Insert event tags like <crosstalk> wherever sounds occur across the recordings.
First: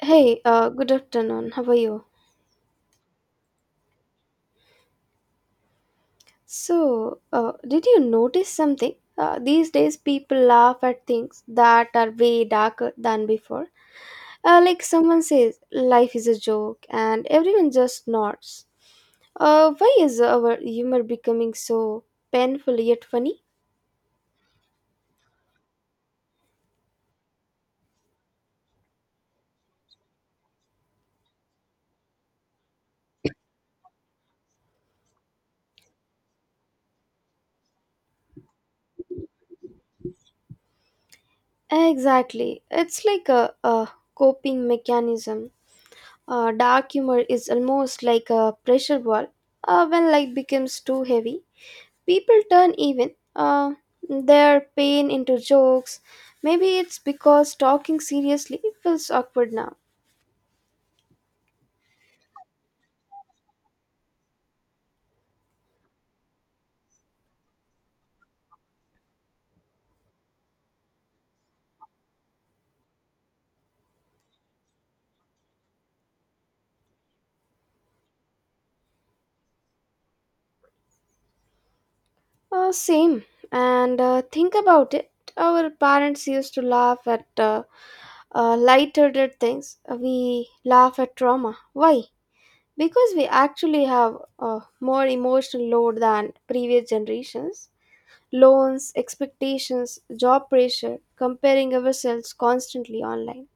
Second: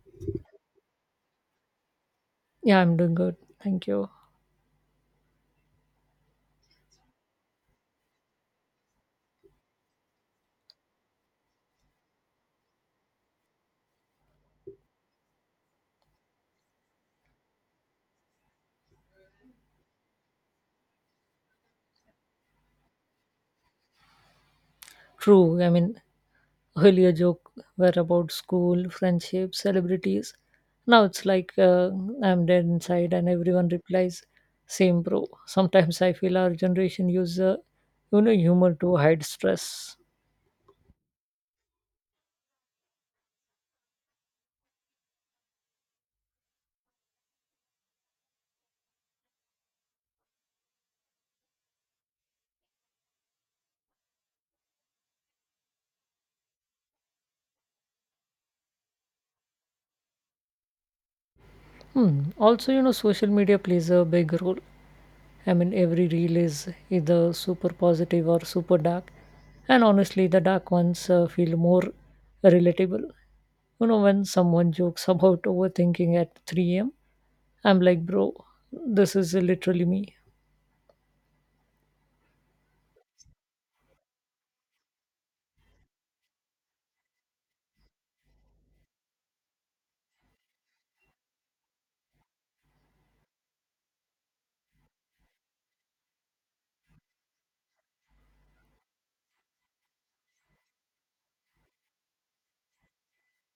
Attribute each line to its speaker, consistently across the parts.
Speaker 1: Hey, good afternoon. How are you?
Speaker 2: Yeah, I'm doing good. Thank you.
Speaker 1: So, did you notice something? These days, people laugh at things that are way darker than before. Like someone says, life is a joke, and everyone just nods. Why is our humor becoming so painful yet funny?
Speaker 2: True. I mean, earlier joke were about school, friendship, celebrities. Now it's like I'm dead inside, and everyone replies, "Same, bro." Sometimes I feel our generation use, humor to hide stress.
Speaker 1: Exactly. It's like a coping mechanism. Dark humor is almost like a pressure ball. When life becomes too heavy, people turn even their pain into jokes. Maybe it's because talking seriously feels awkward now.
Speaker 2: Hmm. Also, social media plays a big role. I mean, every reel is either super positive or super dark, and honestly, the dark ones feel more relatable. When someone jokes about overthinking at 3 a.m., I'm like, bro, this is literally me.
Speaker 1: Same. And think about it. Our parents used to laugh at light-hearted things. We laugh at trauma. Why? Because we actually have a more emotional load than previous generations. Loans, expectations, job pressure, comparing ourselves constantly online.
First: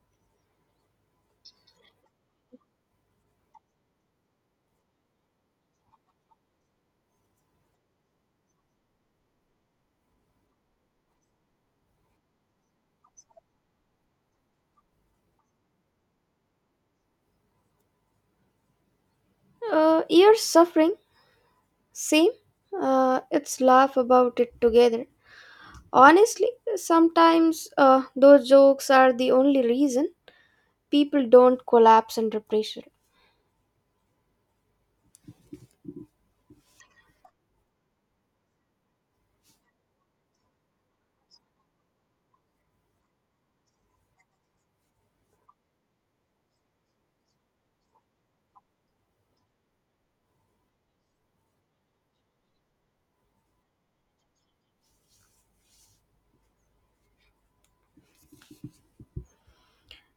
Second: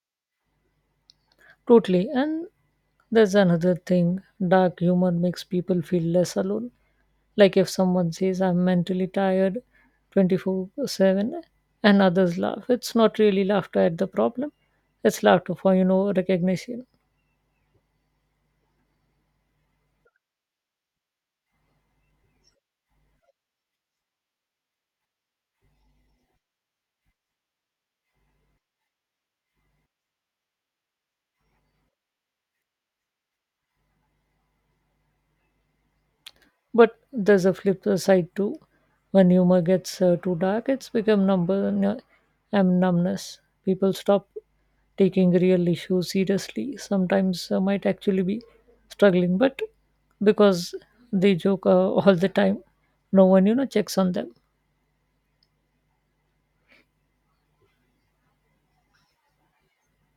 Speaker 2: Totally. And there's another thing dark humor makes people feel less alone. Like if someone says, I'm mentally tired 24/7, and others laugh, it's not really laughter at the problem, it's laughter for, recognition.
Speaker 1: Years suffering. See, it's laugh about it together. Honestly, sometimes those jokes are the only reason people don't collapse under pressure.
Speaker 2: But there's a flip side too. When humor gets too dark, it's become numbness. People stop taking real issues seriously. Sometimes might actually be struggling, but because they joke <laughs> all the time, no one checks on them.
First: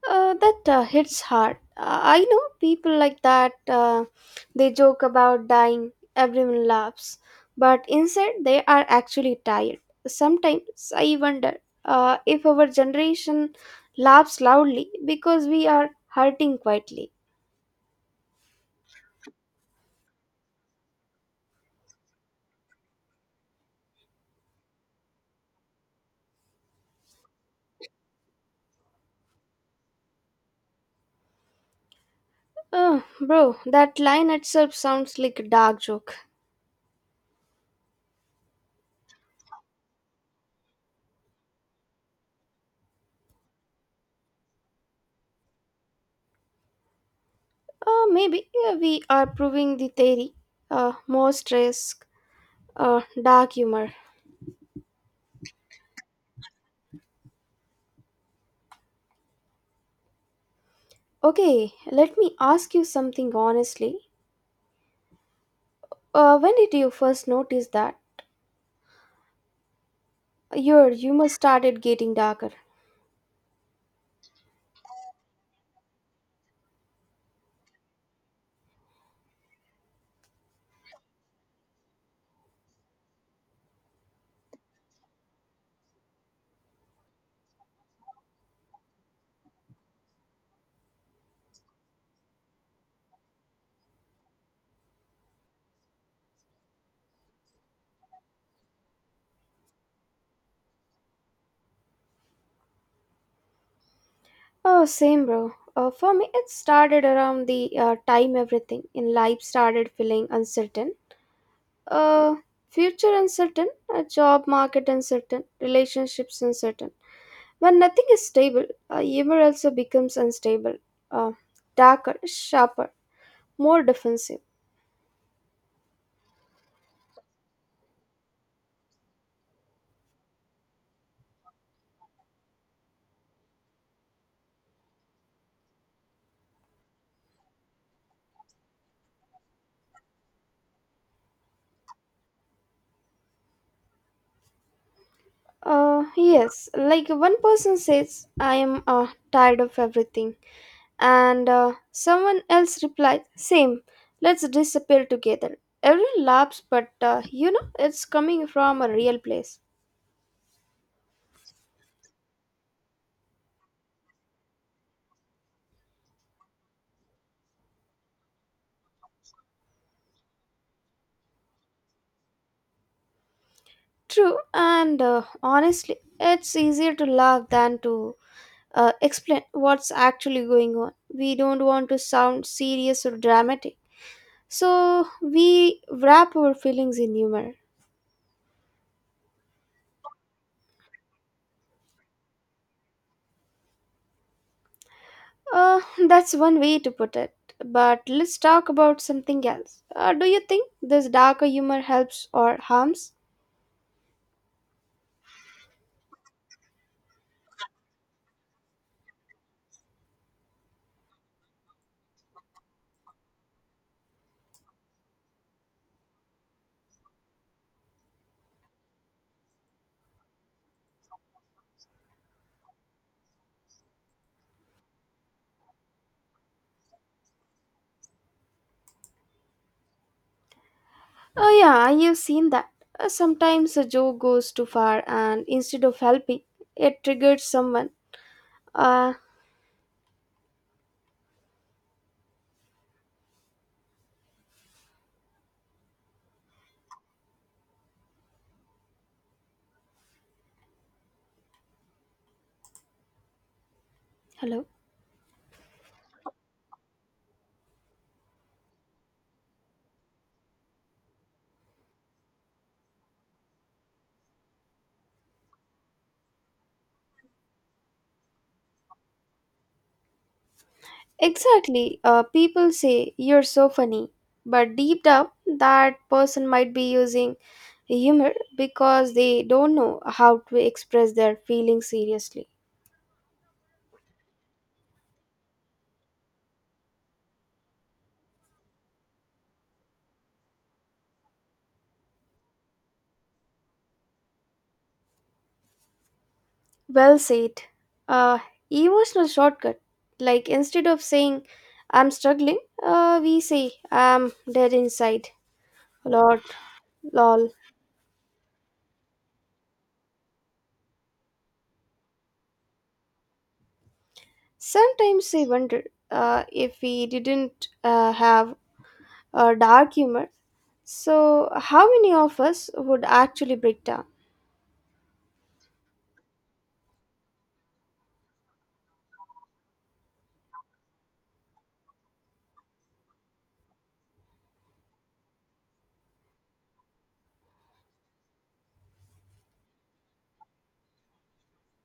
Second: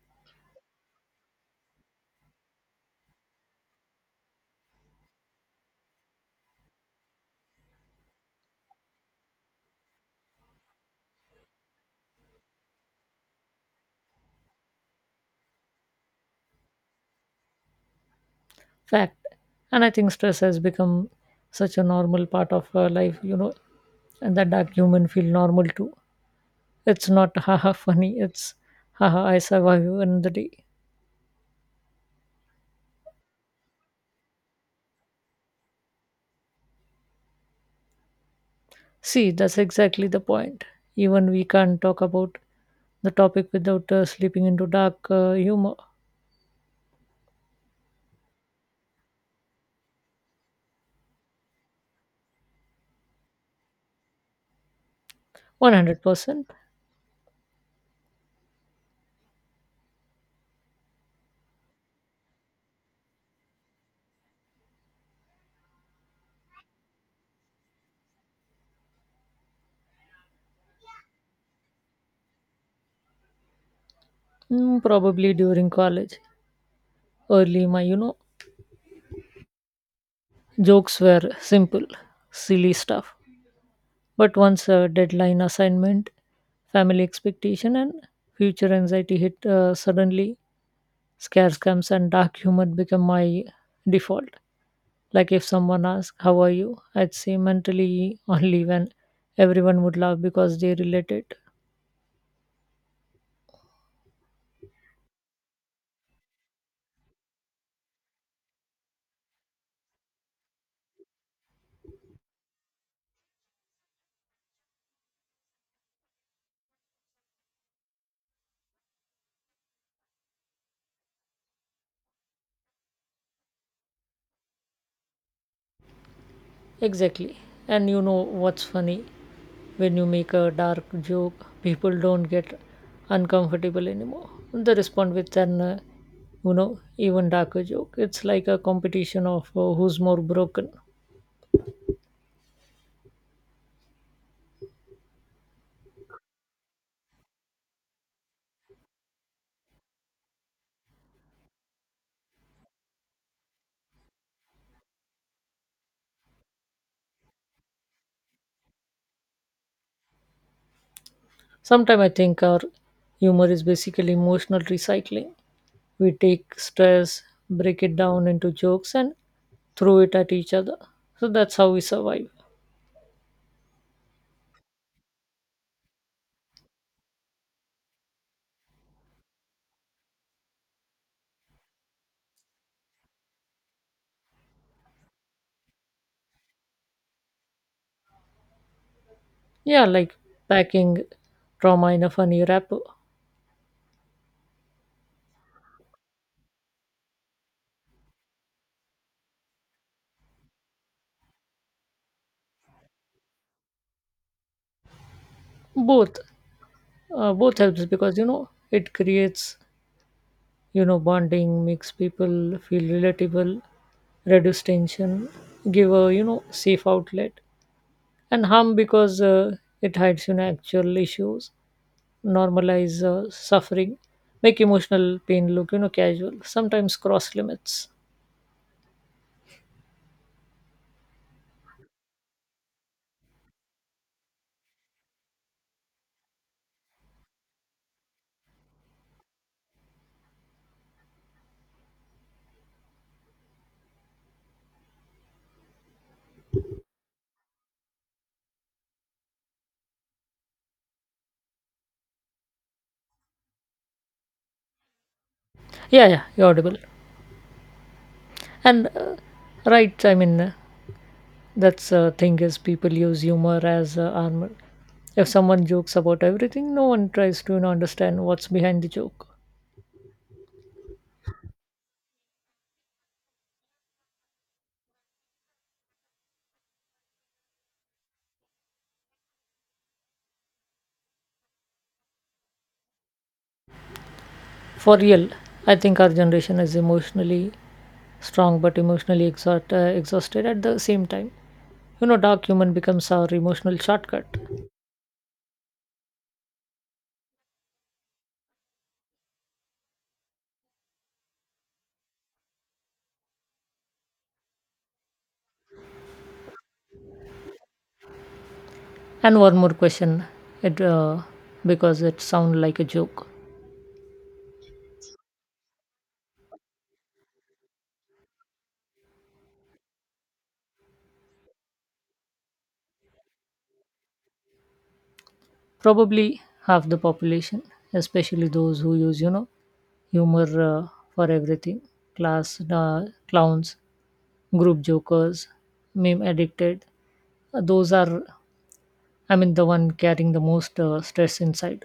Speaker 1: That hits hard. I know people like that. They joke about dying, everyone laughs, but inside they are actually tired. Sometimes I wonder if our generation laughs loudly because we are hurting quietly.
Speaker 2: Fact, and I think stress has become such a normal part of life, and that dark human feel normal too. It's not <laughs> haha funny. It's haha I survive in the day.
Speaker 1: Oh, bro, that line itself sounds like a dark joke.
Speaker 2: See, that's exactly the point. Even we can't talk about the topic without slipping into dark humor.
Speaker 1: Maybe we are proving the theory. Most risk, dark humor.
Speaker 2: 100%.
Speaker 1: Okay, let me ask you something honestly. When did you first notice that your humor started getting darker?
Speaker 2: Probably during college. Early, my, jokes were simple, silly stuff. But once a deadline assignment, family expectation, and future anxiety hit suddenly, scare scams and dark humor became my default. Like if someone asks, How are you? I'd say mentally only when everyone would laugh because they relate it.
Speaker 1: Oh, same, bro. For me, it started around the time everything in life started feeling uncertain. Uh, Future uncertain, job market uncertain, relationships uncertain. When nothing is stable, humor also becomes unstable, uh, darker, sharper, more defensive.
Speaker 2: Exactly. And you know what's funny? When you make a dark joke, people don't get uncomfortable anymore. They respond with even darker joke. It's like a competition of who's more broken.
Speaker 1: Yes, like one person says, I am tired of everything, and someone else replies, same, let's disappear together. Everyone laughs, but it's coming from a real place.
Speaker 2: Sometimes I think our humor is basically emotional recycling. We take stress, break it down into jokes, and throw it at each other. So that's how we survive.
Speaker 1: True, and honestly, it's easier to laugh than to explain what's actually going on. We don't want to sound serious or dramatic. So we wrap our feelings in humor.
Speaker 2: Yeah, like packing trauma in a funny wrapper.
Speaker 1: Uh, <laughs> that's one way to put it. But let's talk about something else. Do you think this darker humor helps or harms?
Speaker 2: Both, both helps because it creates bonding, makes people feel relatable, reduce tension, give a safe outlet, and harm because it hides actual issues, normalize suffering, make emotional pain look casual, sometimes cross limits.
Speaker 1: Oh, yeah, I have seen that. Sometimes a joke goes too far, and instead of helping, it triggers someone. Uh, Hello?
Speaker 2: Yeah, yeah, you're audible. And right, I mean, that's thing is people use humor as armor. If someone jokes about everything, no one tries to understand what's behind the joke.
Speaker 1: Exactly. People say you're so funny, but deep down, that person might be using humor because they don't know how to express their feelings seriously.
Speaker 2: For real, I think our generation is emotionally strong but emotionally exhausted at the same time. Dark humor becomes our emotional shortcut.
Speaker 1: Well said. Uh, Emotional shortcut. Like instead of saying I'm struggling, we say I'm dead inside. Lord, lol.
Speaker 2: And one more question, it because it sounds like a joke.
Speaker 1: Sometimes I wonder if we didn't have dark humor. So, how many of us would actually break down?
Speaker 2: Probably half the population, especially those who use humor for everything class clowns group jokers meme addicted. Those are, I mean, the one carrying the most stress inside.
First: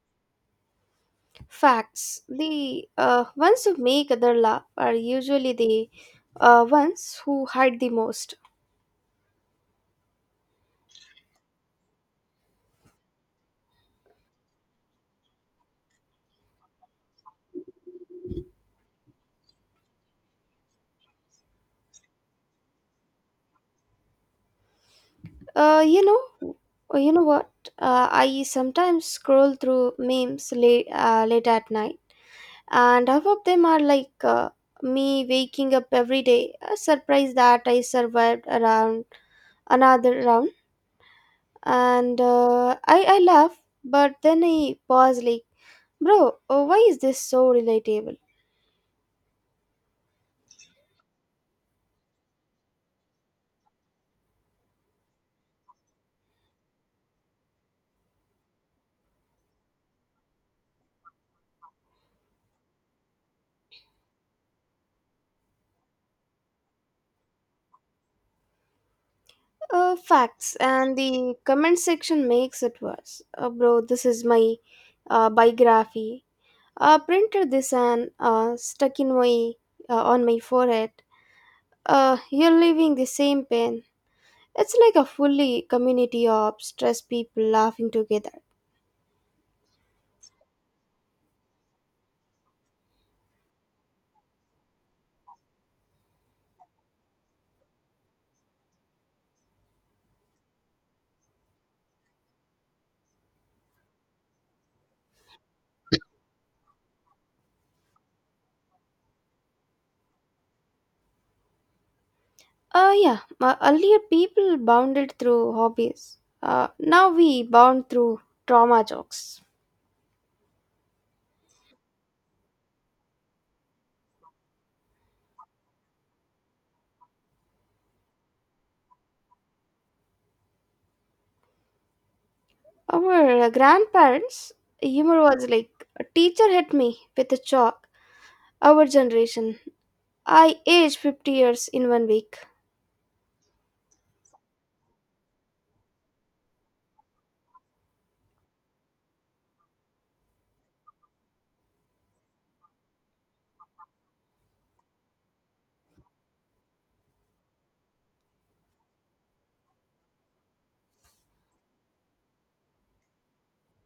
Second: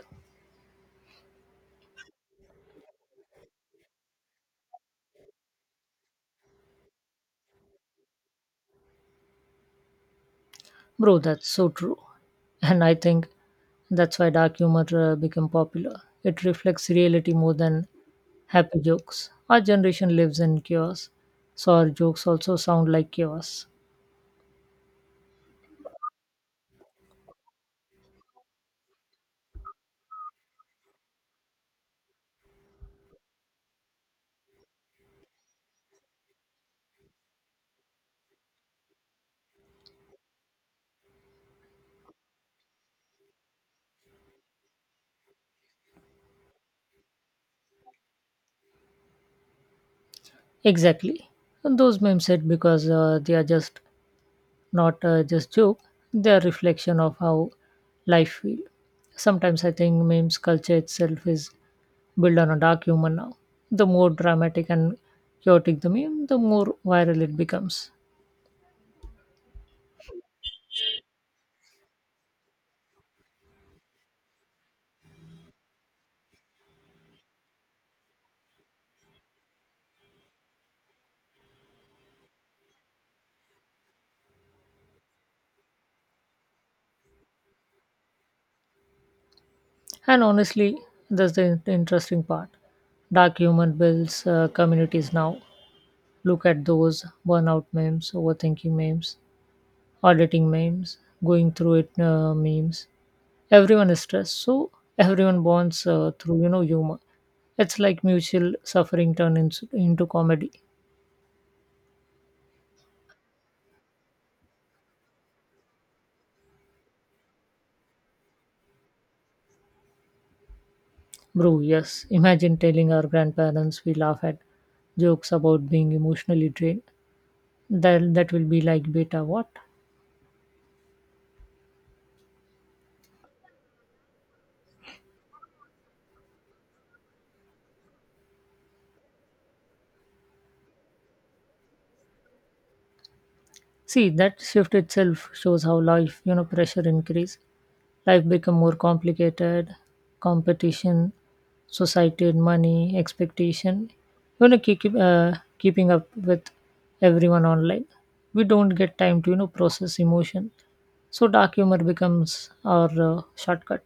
Speaker 1: Facts. The ones who make other laugh are usually the ones who hide the most.
Speaker 2: Bro, that's so true, and I think that's why dark humor became popular. It reflects reality more than happy jokes. Our generation lives in chaos, so our jokes also sound like chaos.
Speaker 1: Uh, you know, you know what? I sometimes scroll through memes late at night, and half of them are like me waking up every day, surprised that I survived around another round, and I laugh, but then I pause like, bro, why is this so relatable?
Speaker 2: Exactly, and those memes hit because they are just not just joke. They're a reflection of how life feel. Sometimes I think memes culture itself is built on a dark humor now. The more dramatic and chaotic the meme, the more viral it becomes.
Speaker 1: Facts, and the comment section makes it worse. Bro, this is my biography. Printed this and stuck in my on my forehead. You're living the same pain. It's like a fully community of stressed people laughing together.
Speaker 2: And honestly, that's the interesting part. Dark humor builds communities now. Look at those burnout memes, overthinking memes, auditing memes, going through it memes. Everyone is stressed, so everyone bonds through humor. It's like mutual suffering turned into comedy.
Speaker 1: Yeah, earlier people bonded through hobbies. Now we bond through trauma jokes.
Speaker 2: Bro, yes. Imagine telling our grandparents we laugh at jokes about being emotionally drained. That will be like beta what?
Speaker 1: Our grandparents' humor was like, a teacher hit me with a chalk. Our generation, I aged 50 years in one week.
Speaker 2: See, that shift itself shows how life, pressure increase. Life become more complicated, competition, society, money, expectation, keeping up with everyone online. We don't get time to, process emotion. So dark humor becomes our shortcut.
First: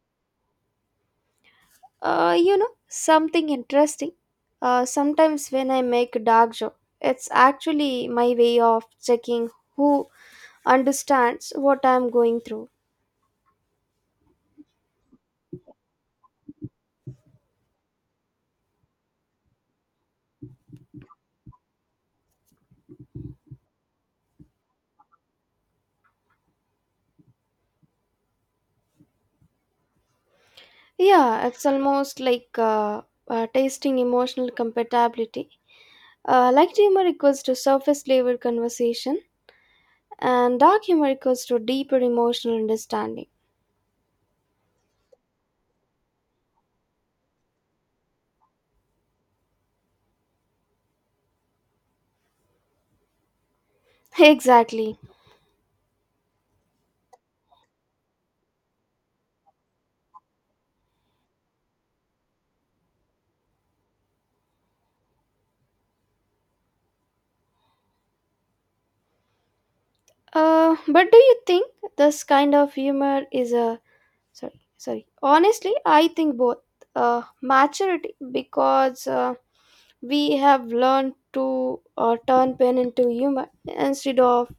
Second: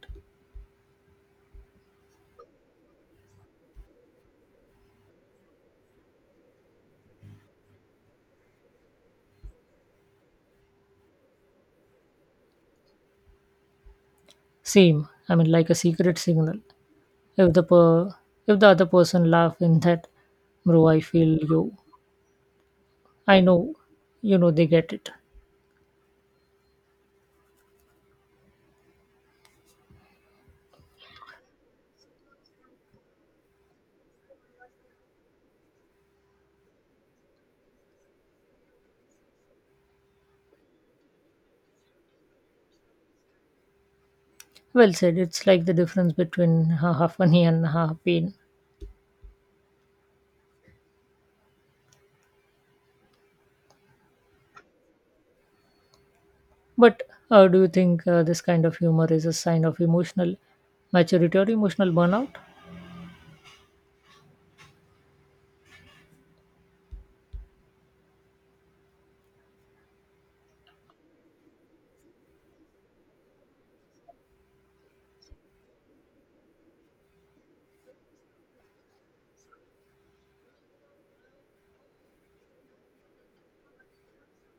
Speaker 1: You know, something interesting. Sometimes when I make a dark joke, it's actually my way of checking who understands what I'm going through.
Speaker 2: Same, I mean, like a secret signal. If the per- if the other person laugh in that, bro, I feel you. I know, they get it.
Speaker 1: Yeah, it's almost like tasting emotional compatibility. Light humor equals to surface level conversation, and dark humor equals to deeper emotional understanding.
Speaker 2: Well said. It's like the difference between <laughs> half funny and half pain.
Speaker 1: <laughs> Exactly.
Speaker 2: But do you think this kind of humor is a sign of emotional maturity or emotional burnout?
Speaker 1: But do you think this kind of humor is a sorry, sorry. Honestly, I think both. Maturity because we have learned to turn pain into humor instead of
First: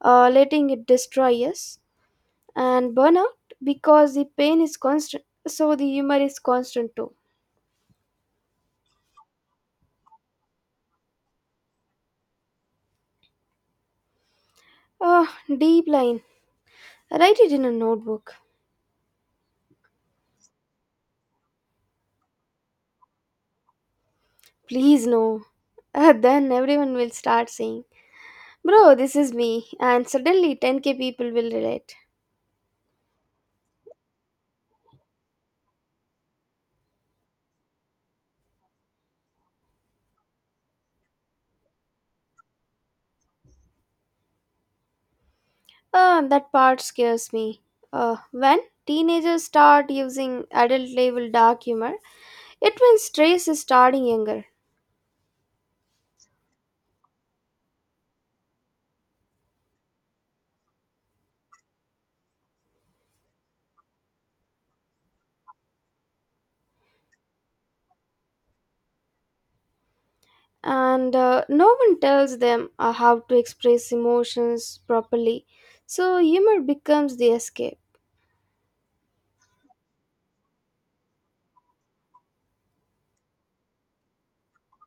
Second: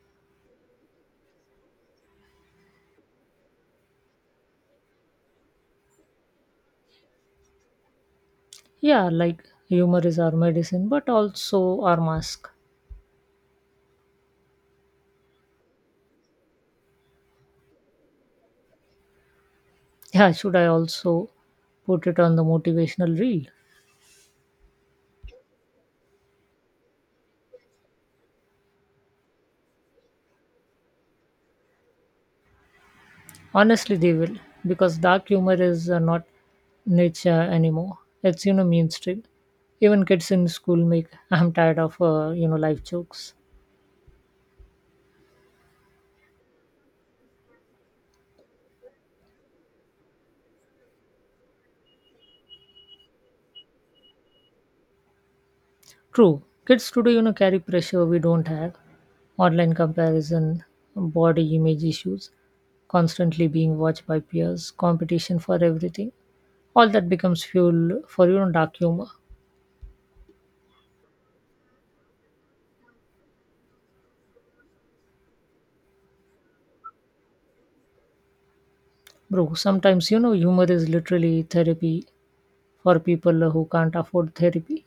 Speaker 1: letting it destroy us. And burnout because the pain is constant, so the humor is constant too.
Speaker 2: Yeah, like humor is our medicine, but also our mask.
Speaker 1: Ah, deep line, write it in a notebook.
Speaker 2: Yeah, should I also put it on the motivational reel?
Speaker 1: Please no. <laughs> Ah, then everyone will start saying bro this is me, and suddenly 10K people will relate.
Speaker 2: Honestly, they will, because dark humor is not nature anymore. It's mainstream. Even kids in school make I'm tired of life jokes.
Speaker 1: Ah, that part scares me when teenagers start using adult level dark humor. It means stress is starting younger.
Speaker 2: True. Kids today, carry pressure we don't have. Online comparison, body image issues, constantly being watched by peers, competition for everything. All that becomes fuel for, dark humor.
Speaker 1: And no one tells them how to express emotions properly. So humor becomes the escape.
Speaker 2: Bro, sometimes, humor is literally therapy for people who can't afford therapy.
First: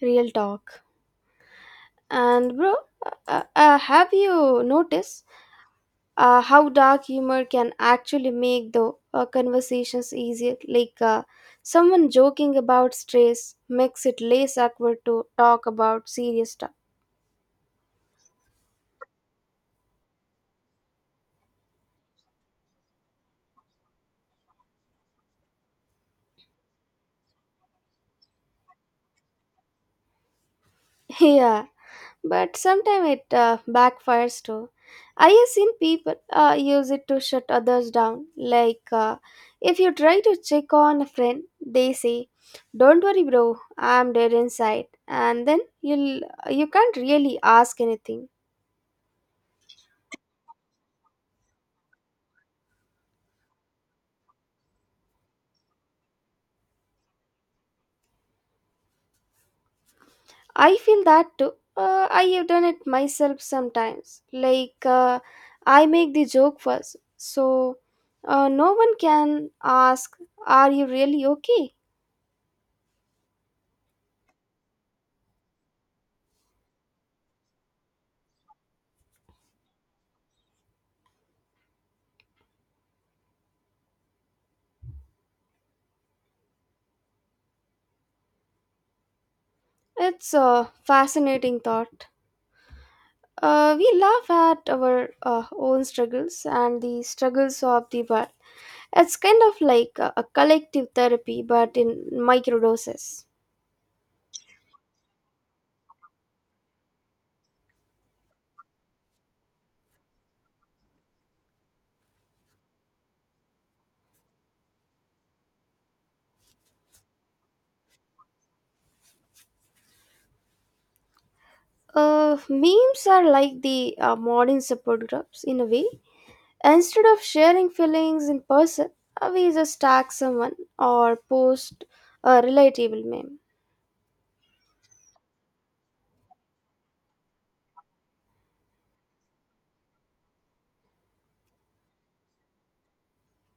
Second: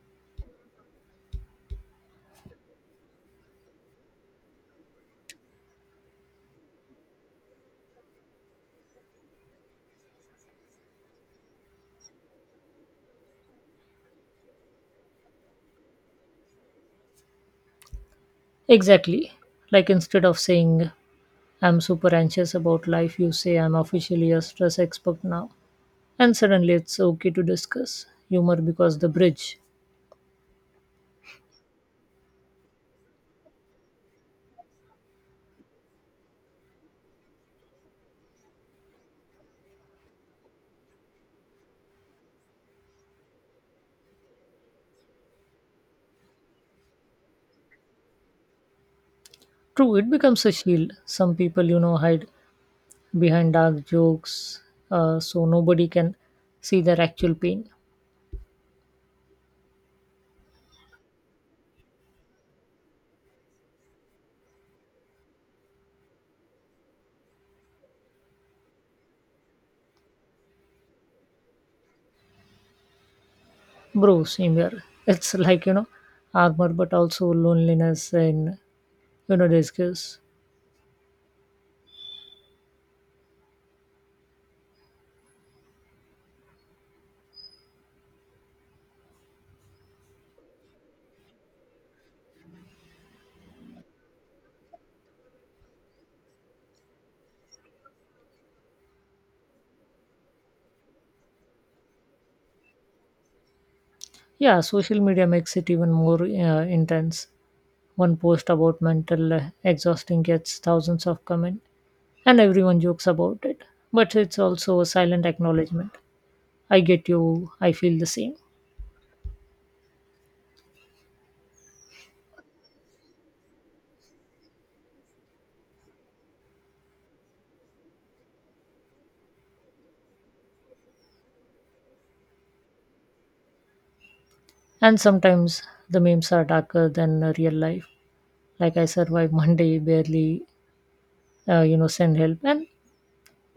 Speaker 1: Real talk. And bro, have you noticed how dark humor can actually make the conversations easier? Like someone joking about stress makes it less awkward to talk about serious stuff.
Speaker 2: Exactly. Like instead of saying, I'm super anxious about life, you say, I'm officially a stress expert now. And suddenly it's okay to discuss humor because the bridge.
Speaker 1: <laughs> Yeah, but sometimes it backfires too. I have seen people use it to shut others down. Like, if you try to check on a friend, they say, "Don't worry, bro, I'm dead inside," and then you can't really ask anything.
Speaker 2: True, it becomes a shield. Some people, hide behind dark jokes so nobody can see their actual pain.
Speaker 1: I feel that too. I have done it myself sometimes. Like, I make the joke first, so no one can ask, "Are you really okay?"
Speaker 2: Bro, same here. <laughs> It's like, armor, but also loneliness and, disguise.
Speaker 1: It's a fascinating thought. We laugh at our own struggles and the struggles of the world. It's kind of like a collective therapy, but in micro doses.
Speaker 2: Yeah, social media makes it even more intense. One post about mental exhausting gets thousands of comments, and everyone jokes about it. But it's also a silent acknowledgement. I get you, I feel the same.
Speaker 1: Memes are like the modern support groups in a way. Instead of sharing feelings in person, we just tag someone or post a relatable meme.
Speaker 2: And sometimes the memes are darker than real life. Like I survived <laughs> Monday, barely, send help. And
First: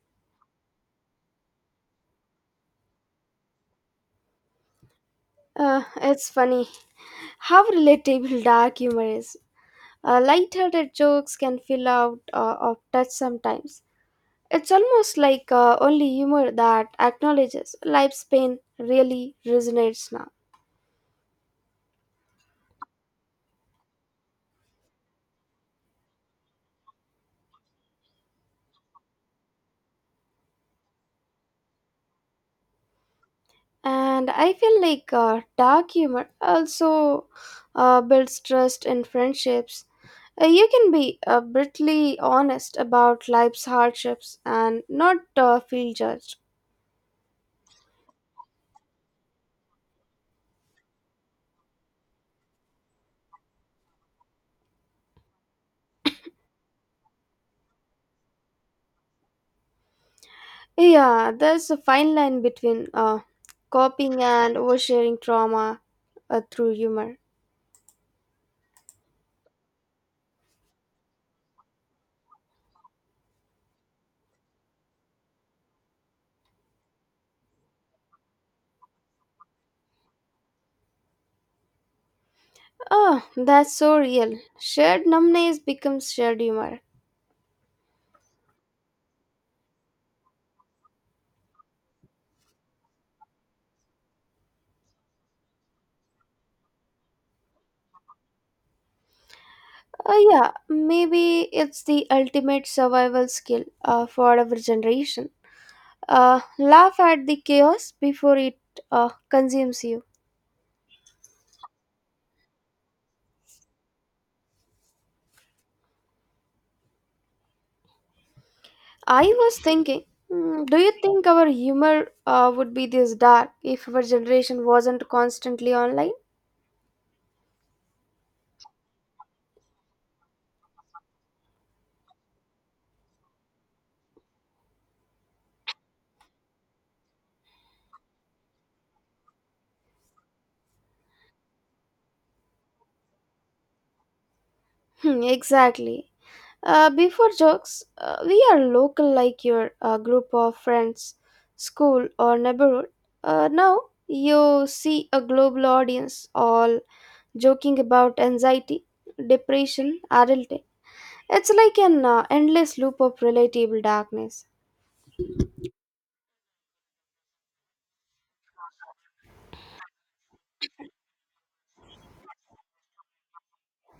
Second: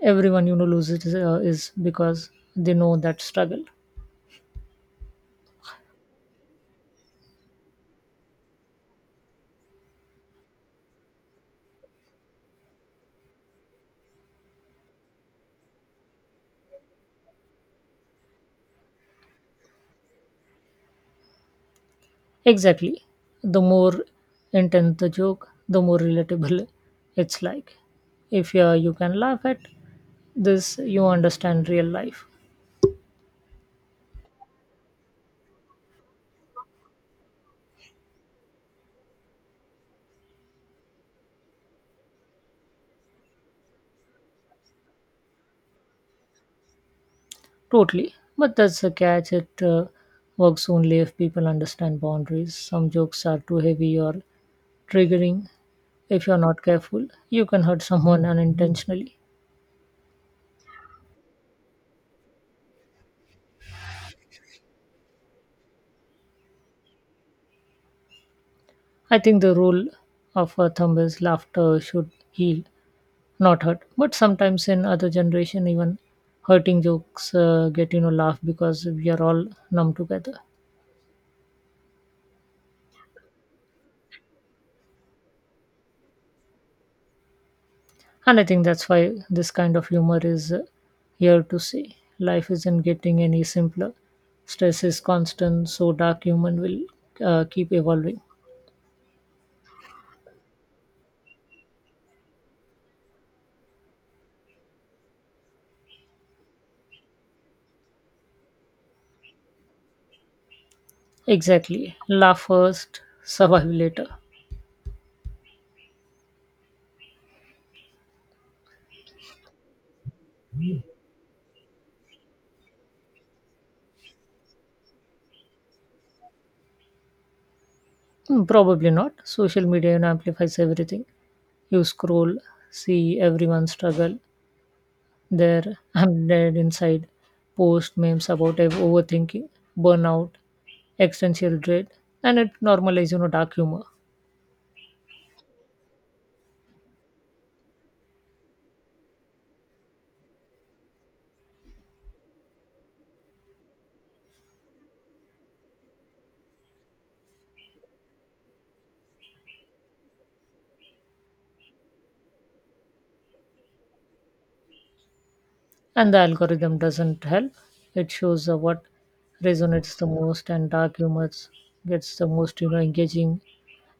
Speaker 2: everyone, loses is because they know that struggle.
Speaker 1: It's funny <laughs> how relatable dark humor is. Light-hearted jokes can feel out of touch sometimes. It's almost like only humor that acknowledges life's pain really resonates now.
Speaker 2: Exactly. The more intense the joke, the more relatable <laughs> it's like. If you can laugh at this, you understand real life.
Speaker 1: And I feel like dark humor also builds trust in friendships. You can be brutally honest about life's hardships and not feel judged.
Speaker 2: Totally. But that's a catch. It works only if people understand boundaries. Some jokes are too heavy or triggering. If you're not careful, you can hurt someone unintentionally.
Speaker 1: Yeah, there's a fine line between copying and oversharing trauma through humor.
Speaker 2: I think the rule of a thumb is laughter should heal, not hurt. But sometimes in other generation, even hurting jokes get laugh because we are all numb together.
Speaker 1: Oh, that's so real. Shared numbness becomes shared humor.
Speaker 2: And I think that's why this kind of humor is here to stay. Life isn't getting any simpler. Stress is constant, so dark humor will keep evolving.
Speaker 1: Yeah, maybe it's the ultimate survival skill for our generation. Laugh at the chaos before it consumes you.
Speaker 2: Exactly. Laugh first, <laughs> survive later.
Speaker 1: I was thinking, mm, do you think our humor would be this dark if our generation wasn't constantly online? <laughs>
Speaker 2: Probably not. Social media amplifies everything. You scroll, see everyone struggle. There, <laughs> I'm dead inside. Post memes about overthinking, burnout, existential dread, and it normalizes dark humor.
Speaker 1: Hmm, exactly. Before jokes, we are local like your group of friends, school, or neighborhood. Now you see a global audience all joking about anxiety, depression, adulting. It's like an endless loop of relatable darkness.
Speaker 2: And the algorithm doesn't help. It shows what resonates the most, and dark humor gets the most, engaging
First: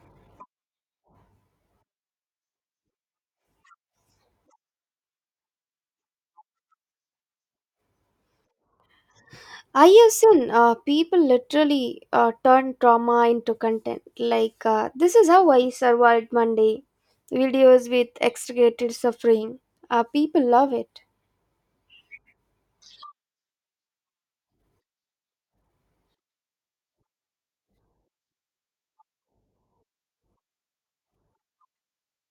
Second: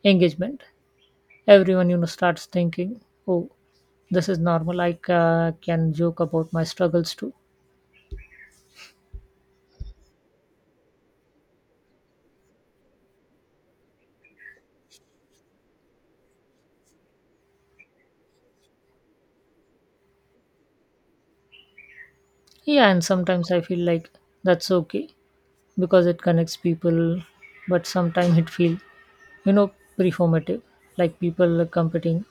Speaker 2: engagement. Everyone, starts thinking, oh, this is normal. I can joke about my struggles too.
Speaker 1: I have seen people literally turn trauma into content. Like, this is how I survived Monday. Videos with extricated suffering. People love it.
Speaker 2: Yeah, and sometimes I feel like that's okay because it connects people, but sometimes it feels, you know, performative, like people competing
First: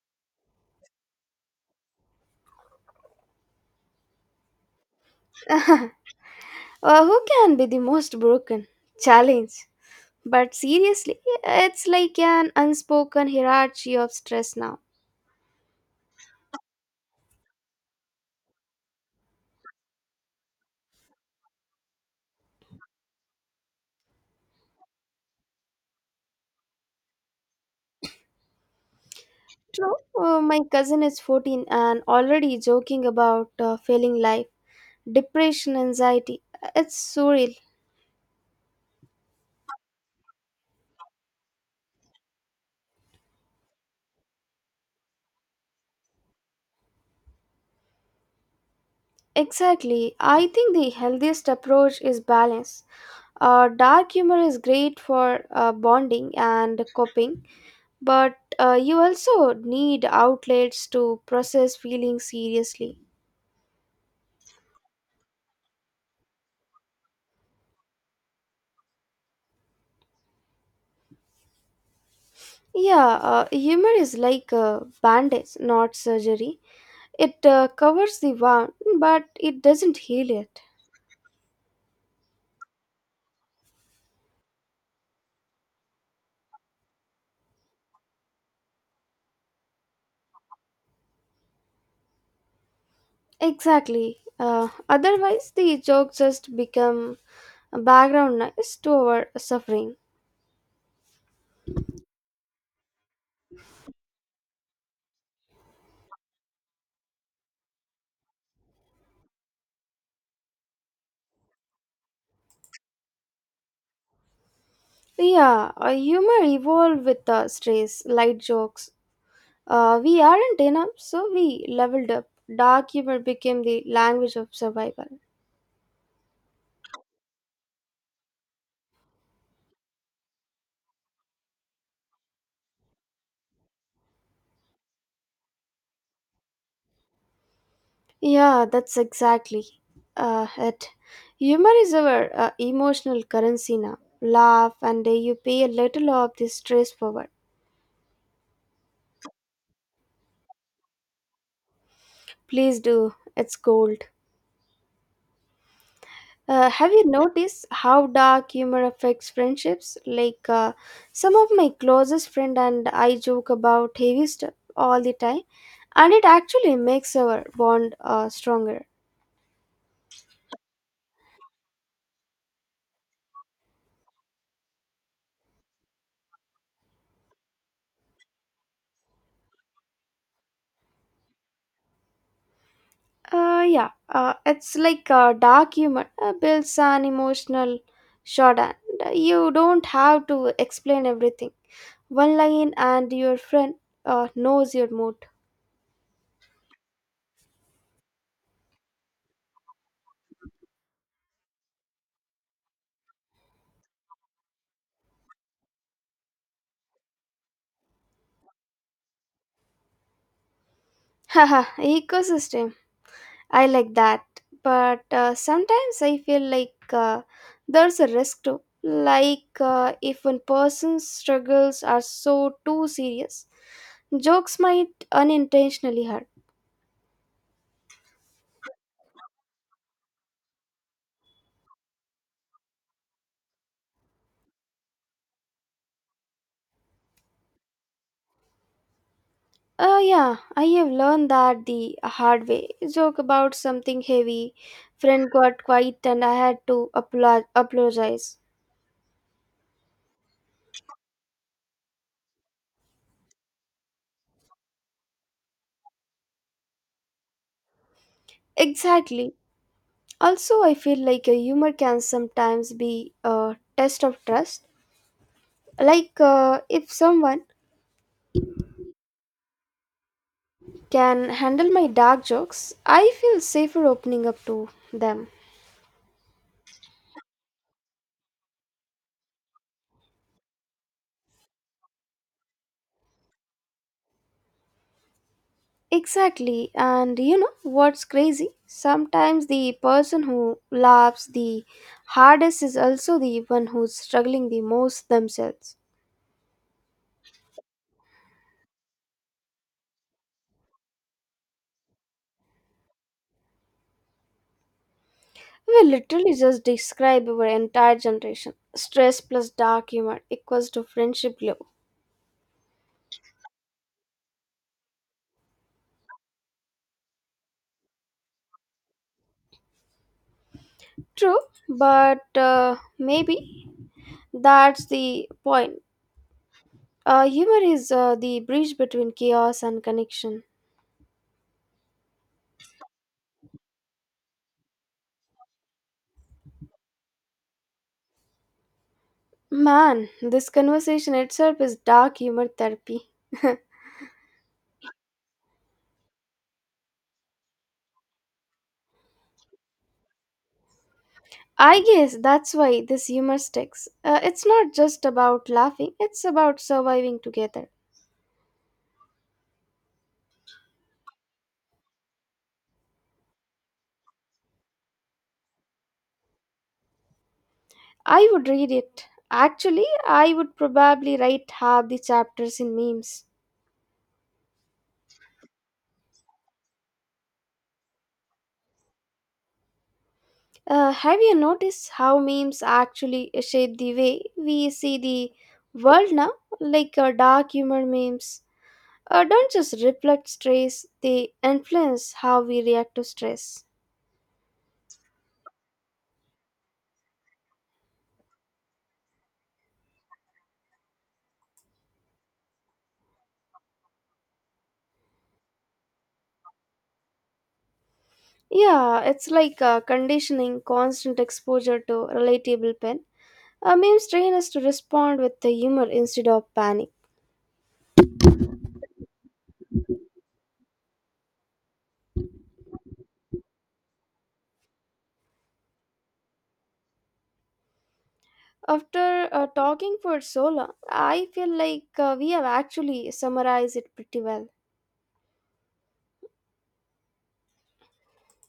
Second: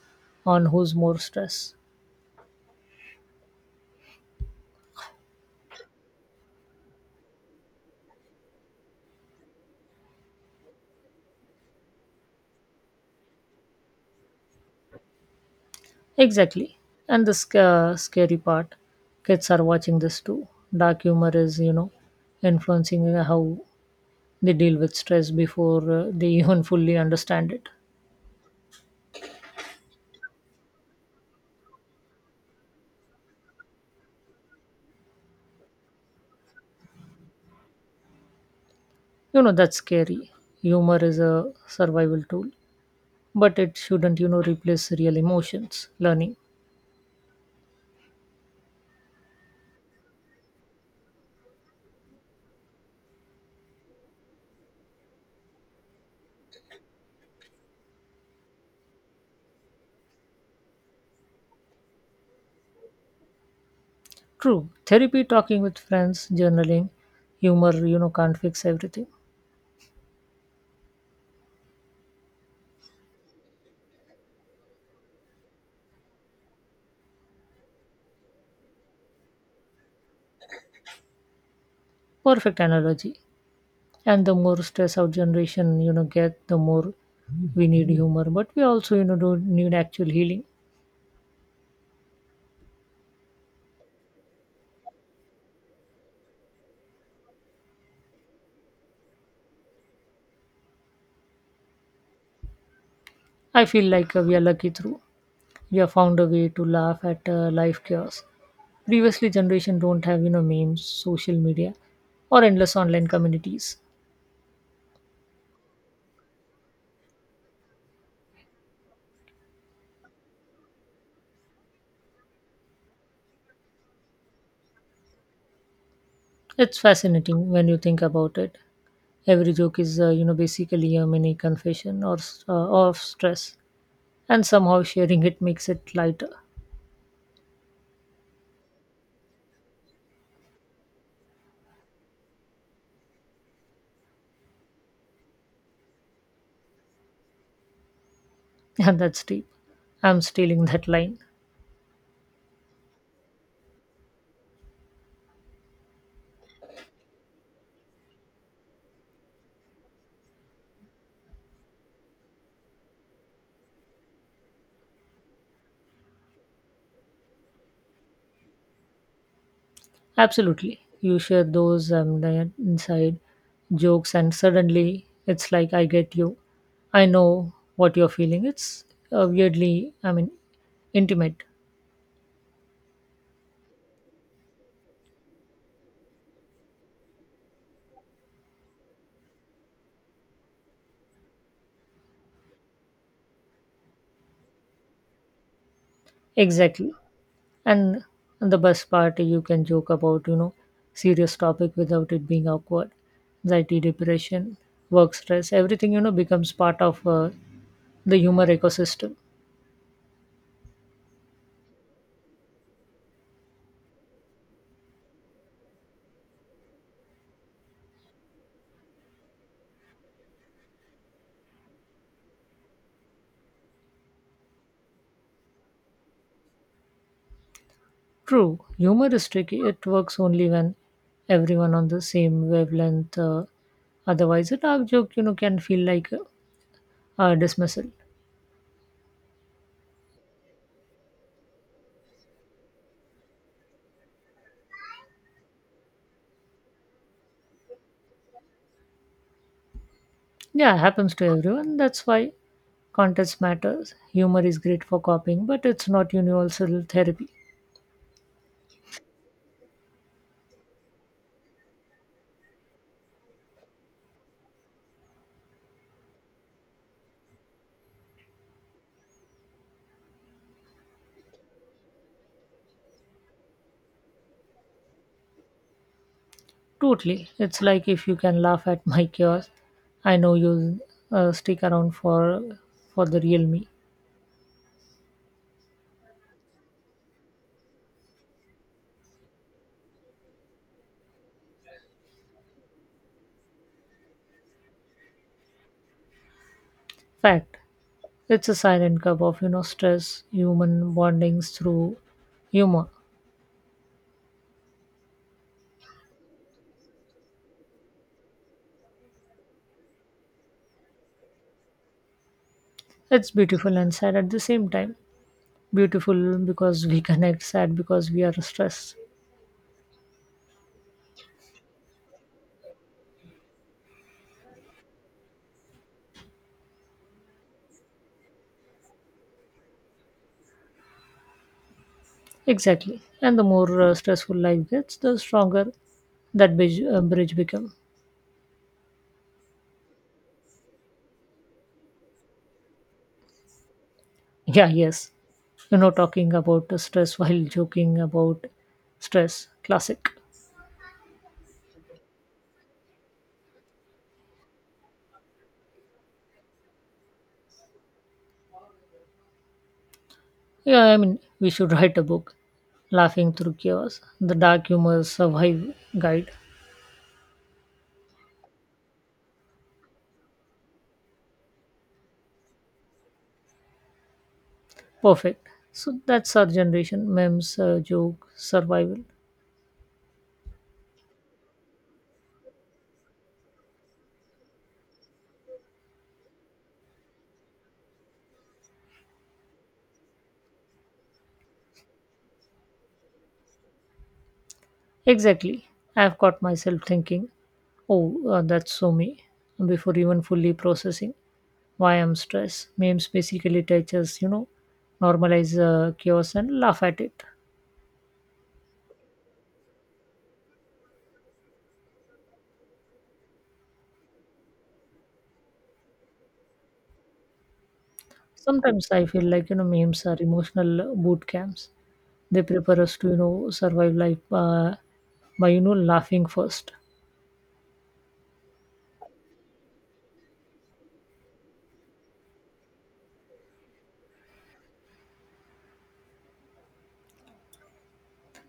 Speaker 2: on who's more stressed.
Speaker 1: <laughs> Who can be the most broken? Challenge. But seriously, it's like an unspoken hierarchy of stress now.
Speaker 2: Exactly. And the scary part, kids are watching this too. Dark humor is, influencing how they deal with stress before they <laughs> even fully understand it.
Speaker 1: True. My cousin is 14 and already joking about failing life, depression, anxiety. It's surreal.
Speaker 2: That's scary. Humor is a survival tool, but it shouldn't, replace real emotions, learning.
Speaker 1: Exactly. I think the healthiest approach is balance. Dark humor is great for bonding and coping, but you also need outlets to process feelings seriously.
Speaker 2: True. Therapy, talking with friends, journaling, humor, can't fix everything.
Speaker 1: Yeah, humor is like a bandage, not surgery. It covers the wound, but it doesn't heal it.
Speaker 2: Perfect analogy. And the more stress our generation get, the more we need humor, but we also do need actual healing.
Speaker 1: Exactly. Otherwise, the joke just become a background noise to our suffering.
Speaker 2: I feel like we are lucky through we have found a way to laugh at life chaos. Previously generation don't have memes, social media, or endless online communities.
Speaker 1: Yeah, humor evolved with stress, light jokes. We aren't enough, so we leveled up. Dark humor became the language of survival.
Speaker 2: It's fascinating when you think about it. Every joke is basically a mini confession or of stress, and somehow sharing it makes it lighter.
Speaker 1: Yeah, that's exactly it. Humor is our emotional currency now. Laugh, and you pay a little of the stress forward.
Speaker 2: <laughs> And that's deep. I'm stealing that line.
Speaker 1: Please do. It's gold. Have you noticed how dark humor affects friendships? Like, some of my closest friend and I joke about heavy stuff all the time, and it actually makes our bond stronger.
Speaker 2: Absolutely. You share those the inside jokes, and suddenly it's like I get you. I know what you're feeling. It's weirdly, I mean, intimate.
Speaker 1: Yeah, it's like dark humor builds an emotional shorthand. You don't have to explain everything. One line, and your friend knows your mood.
Speaker 2: Exactly. And, and the best part, you can joke about, serious topic without it being awkward. Anxiety, depression, work stress, everything, becomes part of the humor ecosystem.
Speaker 1: <laughs> Haha, ecosystem. I like that, but sometimes I feel like there's a risk too. Like if one person's struggles are so too serious, jokes might unintentionally hurt.
Speaker 2: True, humor is tricky. It works only when everyone on the same wavelength. Otherwise, a dark joke, can feel like a dismissal.
Speaker 1: Yeah, I have learned that the hard way. Joke about something heavy, friend got quiet, and I had to apologize.
Speaker 2: Yeah, happens to everyone. That's why context matters. Humor is great for copying, but it's not universal therapy.
Speaker 1: Exactly. Also, I feel like a humor can sometimes be a test of trust. Like if someone can handle my dark jokes, I feel safer opening up to them.
Speaker 2: Totally. It's like if you can laugh at my chaos, I know you'll stick around for the real me.
Speaker 1: Exactly, and you know what's crazy? Sometimes the person who laughs the hardest is also the one who's struggling the most themselves.
Speaker 2: Fact. It's a silent cup of, stress, human bondings through humor.
Speaker 1: We literally just describe our entire generation. Stress plus dark humor equals to friendship glow.
Speaker 2: It's beautiful and sad at the same time. Beautiful because we connect, sad because we are stressed.
Speaker 1: True, but maybe that's the point. Humor is the bridge between chaos and connection.
Speaker 2: Exactly. And the more stressful life gets, the stronger that bridge become. <laughs>
Speaker 1: Man, this conversation itself is dark humor therapy. <laughs>
Speaker 2: Yeah, yes. Talking about the stress while joking about stress. Classic.
Speaker 1: I guess that's why this humor sticks. It's not just about laughing, it's about surviving together.
Speaker 2: Yeah, I mean, we should write a book. Laughing through chaos. The dark humor survive guide.
Speaker 1: I would read it. Actually, I would probably write half the chapters in memes.
Speaker 2: Perfect. So that's our generation. Memes, joke, survival.
Speaker 1: Have you noticed how memes actually shape the way we see the world now? Like dark humor memes don't just reflect stress, they influence how we react to stress.
Speaker 2: Exactly. I've caught myself thinking, oh, that's so me, before even fully processing why I'm stressed. Memes basically teaches, normalize chaos and laugh at it.
Speaker 1: Yeah, it's like conditioning, constant exposure to relatable pen. A meme's train is to respond with the humor instead of panic.
Speaker 2: Sometimes I feel like, memes are emotional boot camps. They prepare us to, survive life by, laughing first.
Speaker 1: After talking for so long, I feel like we have actually summarized it pretty well.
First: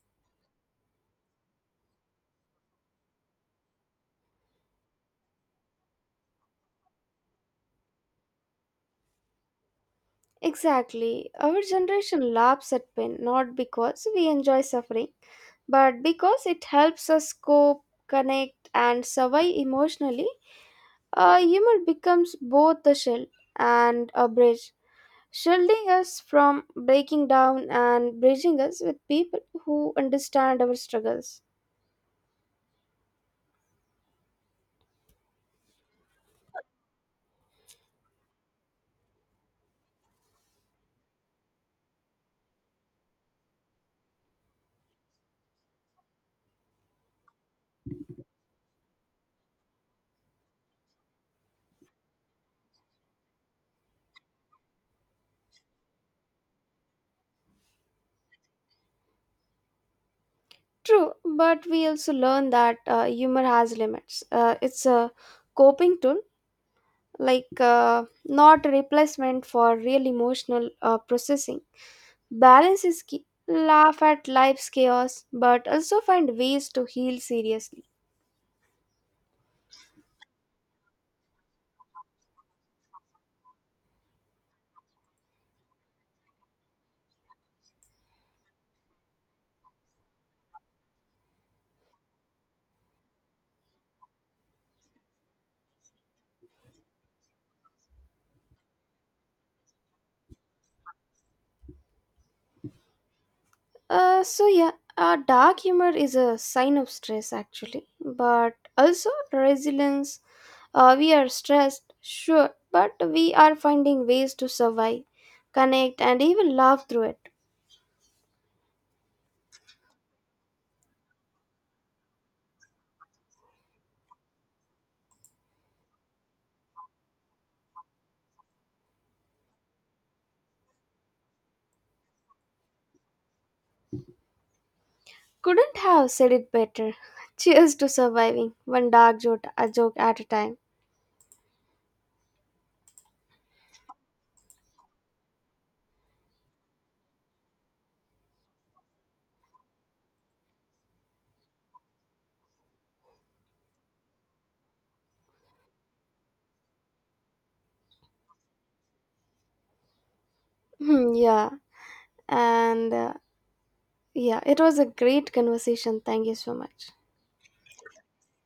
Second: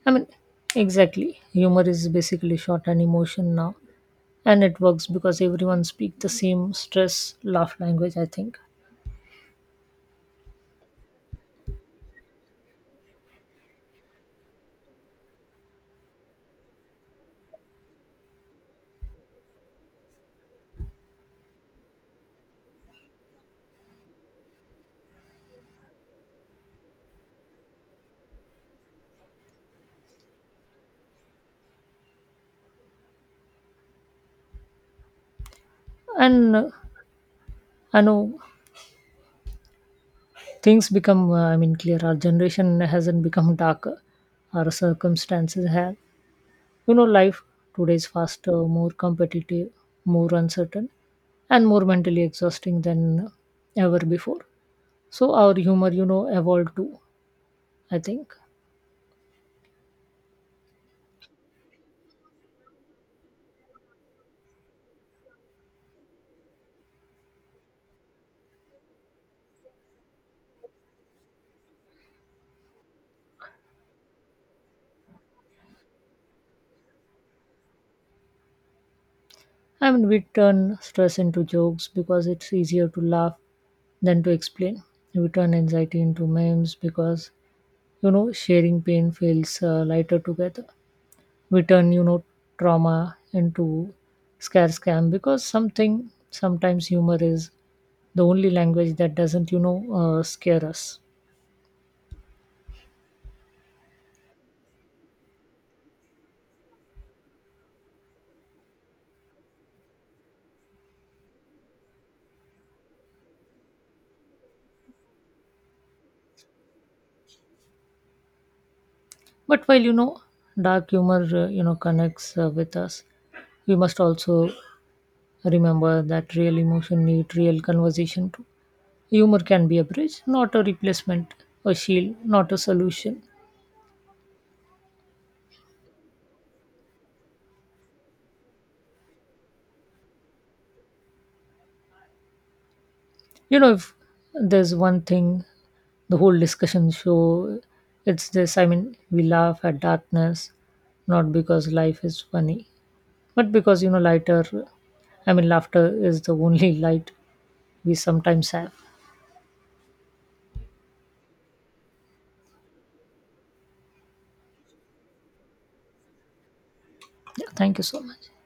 Speaker 2: I mean, exactly. Humor is basically short and emotion now. And it works because everyone speaks the same stress laugh language, I think.
Speaker 1: Exactly. Our generation laughs at pain not because we enjoy suffering, but because it helps us cope, connect, and survive emotionally. Humor becomes both a shield and a bridge shielding us from breaking down and bridging us with people who understand our struggles.
Speaker 2: And I know things become I mean clear our generation hasn't become darker. Our circumstances have. Life today is faster, more competitive, more uncertain, and more mentally exhausting than ever before, so our humor evolved too, I think.
Speaker 1: True, but we also learn that humor has limits. It's a coping tool, like not a replacement for real emotional processing. Balance is key. Laugh at life's chaos, but also find ways to heal seriously.
Speaker 2: I mean, we turn stress into jokes because it's easier to laugh than to explain. We turn anxiety into memes because, sharing pain feels lighter together. We turn trauma into scare scam because something sometimes humor is the only language that doesn't scare us.
Speaker 1: So yeah, dark humor is a sign of stress actually, but also resilience. We are stressed, sure, but we are finding ways to survive, connect, and even laugh through it.
Speaker 2: But while dark humor connects with us, we must also remember that real emotion need real conversation too. Humor can be a bridge, not a replacement, a shield, not a solution.
Speaker 1: Couldn't have said it better. <laughs> Cheers to surviving one dark joke, a joke at a time.
Speaker 2: If there's one thing the whole discussion show, it's this. I mean, we laugh at darkness, not because life is funny, but because, lighter, I mean, laughter is the only <laughs> light we sometimes have.
Speaker 1: Hmm, yeah, and yeah, it was a great conversation. Thank you so much.
Speaker 2: Yeah, thank you so much.